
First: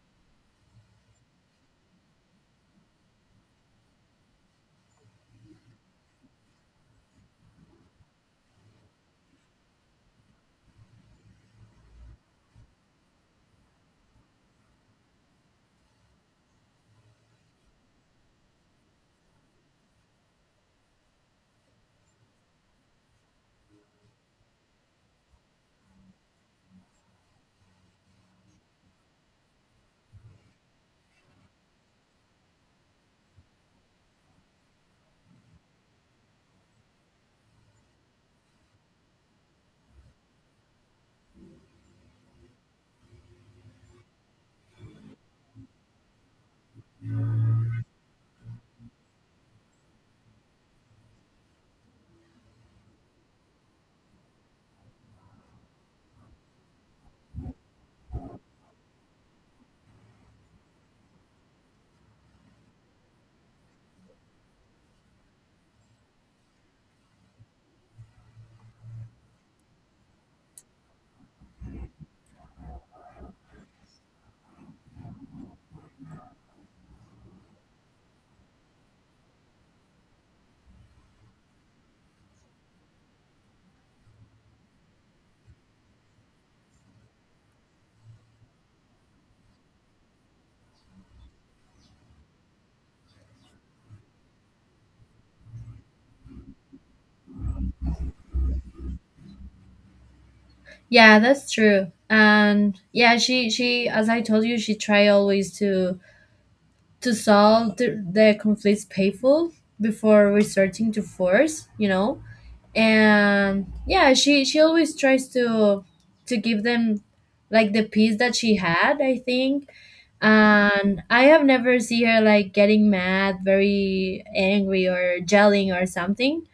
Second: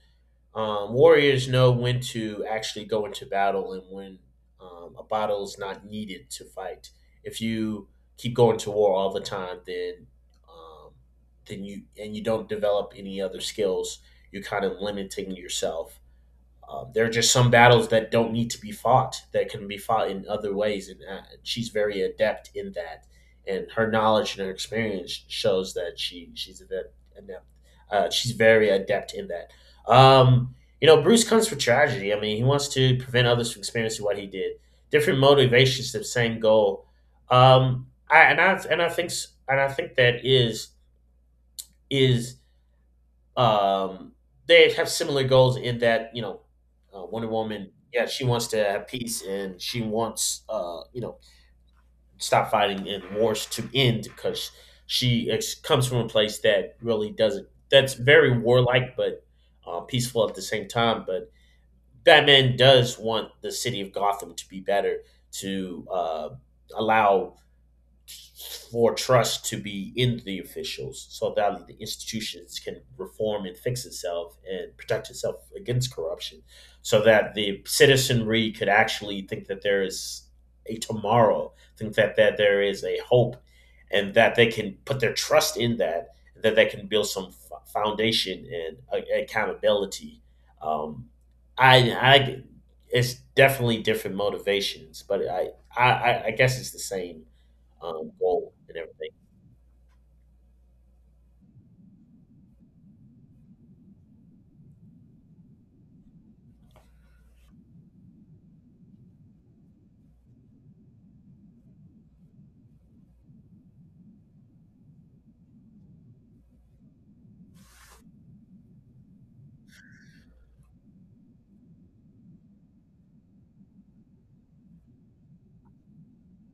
[SPEAKER 2] Warriors know when to actually go into battle and when a battle is not needed to fight. If you keep going to war all the time, then um, you and you don't develop any other skills. You're kind of limiting yourself there are just some battles that don't need to be fought that can be fought in other ways, and she's very adept in that. And her knowledge and her experience shows that she's adept. She's very adept in that. Um, you know, Bruce comes for tragedy. I mean, he wants to prevent others from experiencing what he did. Different motivations, the same goal. I, and I and I think that is um, they have similar goals in that you know, Wonder Woman. Yeah, she wants to have peace and she wants you know stop fighting and wars to end because she comes from a place that really doesn't. That's very warlike, but peaceful at the same time. But Batman does want the city of Gotham to be better to allow for trust to be in the officials so that the institutions can reform and fix itself and protect itself against corruption so that the citizenry could actually think that there is a tomorrow think that there is a hope and that they can put their trust in that that they can build some foundation and accountability um, I it's definitely different motivations but I guess it's the same goal and everything.
[SPEAKER 1] Yeah, that's true. And yeah, she as I told you, she try always to solve the conflicts painful before resorting to force, you know. And yeah, she always tries to give them like the peace that she had, I think. And I have never seen her like getting mad, very angry or yelling or something.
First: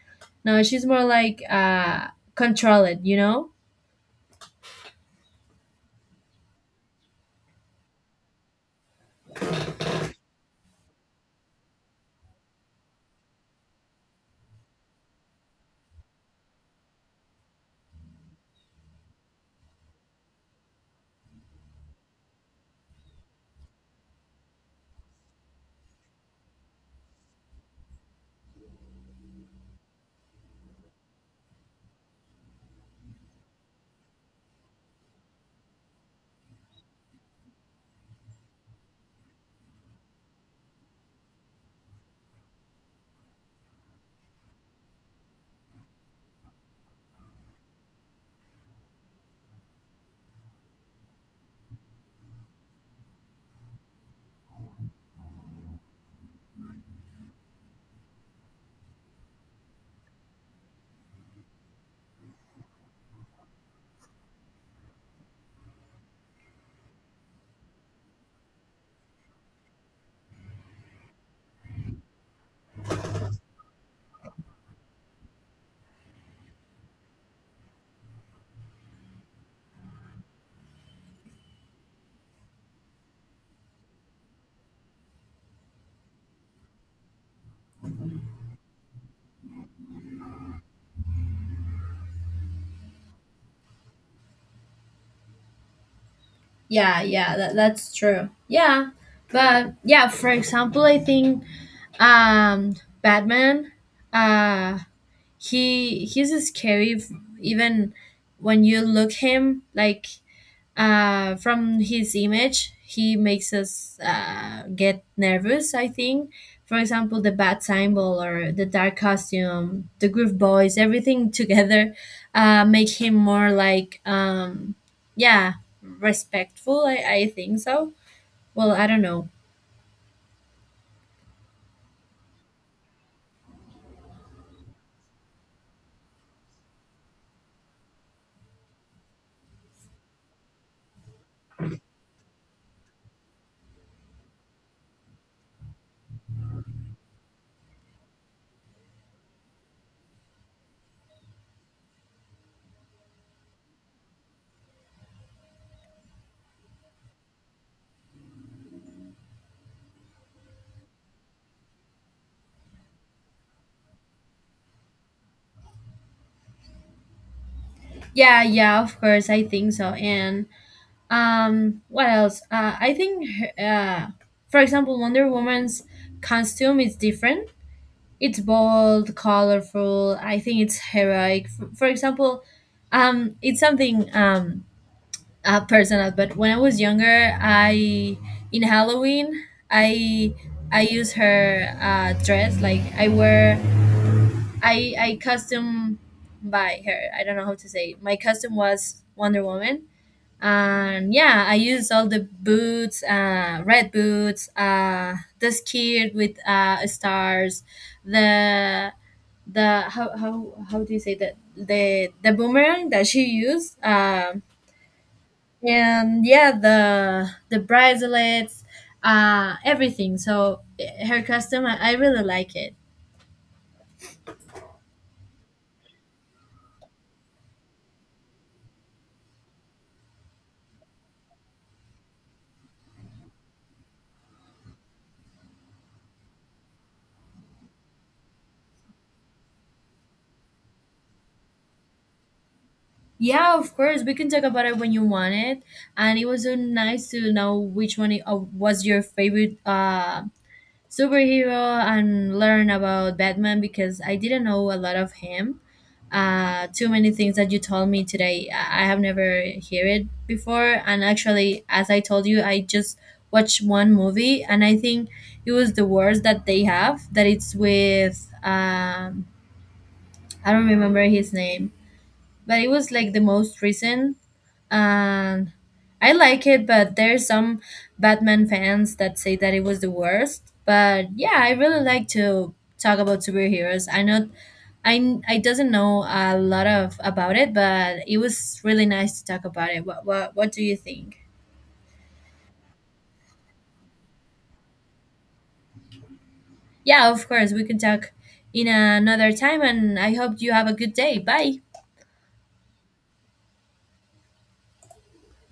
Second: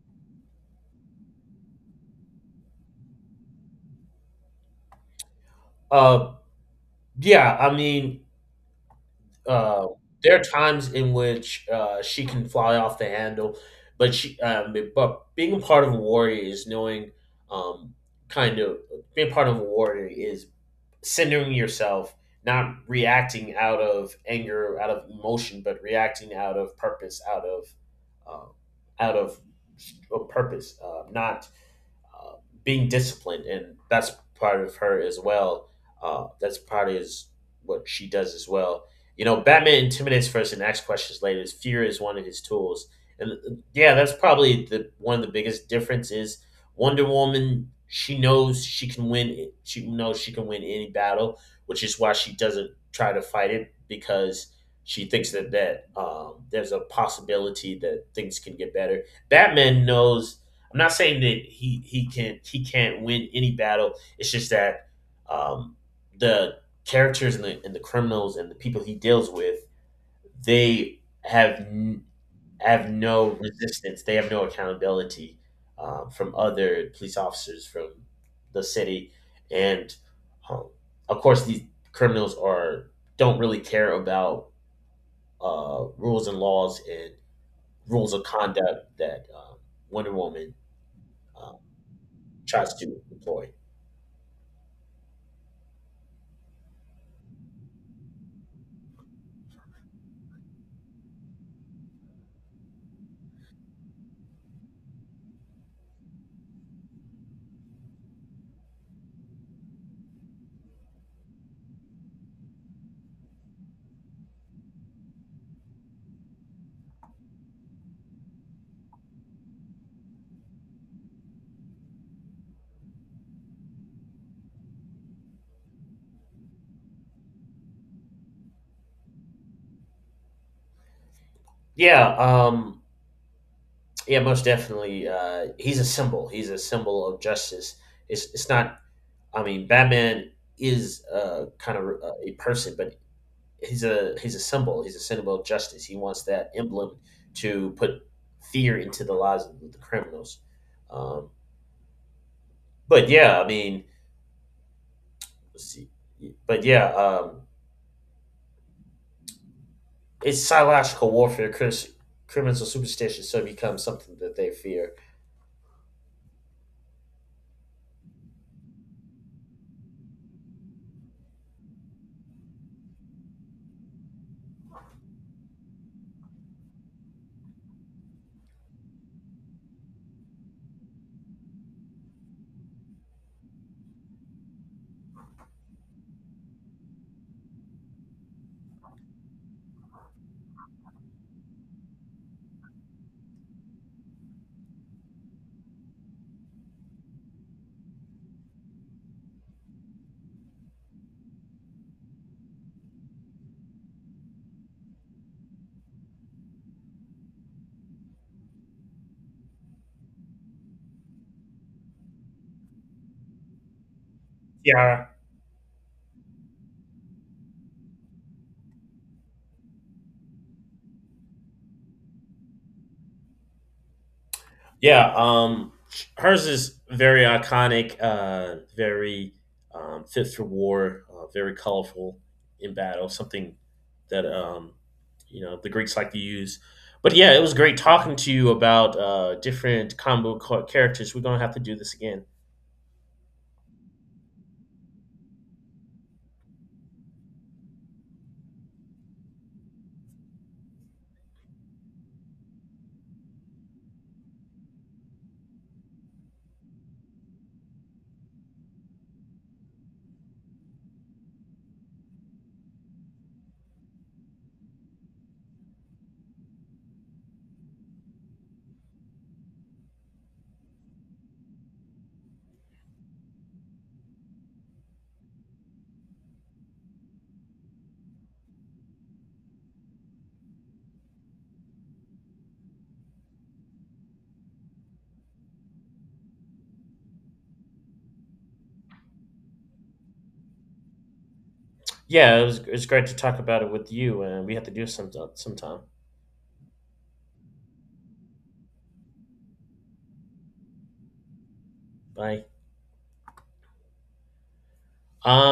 [SPEAKER 1] No, she's more like control it, you know.
[SPEAKER 2] Uh, yeah, I mean, uh, there are times in which she can fly off the handle, but but being a part of a warrior is knowing, um, kind of being part of a warrior is centering yourself, not reacting out of anger, out of emotion, but reacting out of purpose, out of, uh, out of purpose, not uh, being disciplined, and that's part of her as well. That's part of is what she does as well. You know, Batman intimidates first and asks questions later. His fear is one of his tools, and yeah, that's probably the one of the biggest difference is Wonder Woman. She knows she can win. She knows she can win any battle, which is why she doesn't try to fight it because she thinks that there's a possibility that things can get better. Batman knows I'm not saying that he can't win any battle. It's just that um, the characters and the criminals and the people he deals with, they have n- have no resistance. They have no accountability from other police officers from the city, and um, of course these criminals are don't really care about rules and laws and rules of conduct that Wonder Woman um, tries to employ.
[SPEAKER 1] Yeah, yeah, that's true. Yeah, but yeah, for example, I think um Batman, uh he's scary even when you look him like from his image, he makes us get nervous, I think. For example, the bat symbol or the dark costume, the groove boys, everything [laughs] together make him more like yeah respectful, I think so. Well, I don't know.
[SPEAKER 2] Yeah, yeah, most definitely. He's a symbol. He's a symbol of justice. It's not. I mean, Batman is kind of a person, but he's a symbol. He's a symbol of justice. He wants that emblem to put fear into the lives of the criminals. Um, but yeah, I mean, let's see. but yeah, um, it's psychological warfare. Criminals are superstitious, so it becomes something that they fear.
[SPEAKER 1] Yeah, yeah, of course, I think so. And what else, I think uh for example, Wonder Woman's costume is different. It's bold, colorful. I think it's heroic for example. It's something personal. But when I was younger, I in Halloween, I use her dress, like I wear, I costume by her, I don't know how to say. My costume was Wonder Woman. And yeah, I used all the boots, red boots, the skirt with stars, the the how do you say that, the boomerang that she used,
[SPEAKER 2] Yeah.
[SPEAKER 1] and yeah, the bracelets, everything. So her custom, I really like it.
[SPEAKER 2] Yeah, hers is very iconic, very fit for war, very colorful in battle. Something that you know the Greeks like to use. But yeah, it was great talking to you about different characters. We're gonna have to do this again.
[SPEAKER 1] Yeah, of course, we can talk about it when you want it. And it was so nice to know which one was your favorite superhero and learn about Batman, because I didn't know a lot of him. Too many things that you told me today, I have never heard it before. And actually, as I told you, I just watched one movie, and I think it was the worst that they have. That it's with um, I don't remember his name, but it was like the most recent. And I like it, but there's some Batman fans that say that it was the worst. But yeah, I really like to talk about superheroes. I know I doesn't know a lot of about it, but it was really nice to talk about it. What do you think?
[SPEAKER 2] Yeah, it's great to talk about it with you, and we have to do sometime.
[SPEAKER 1] Yeah, of course, we can talk in another time, and I hope you have a good day. Bye.
[SPEAKER 2] Bye. Um,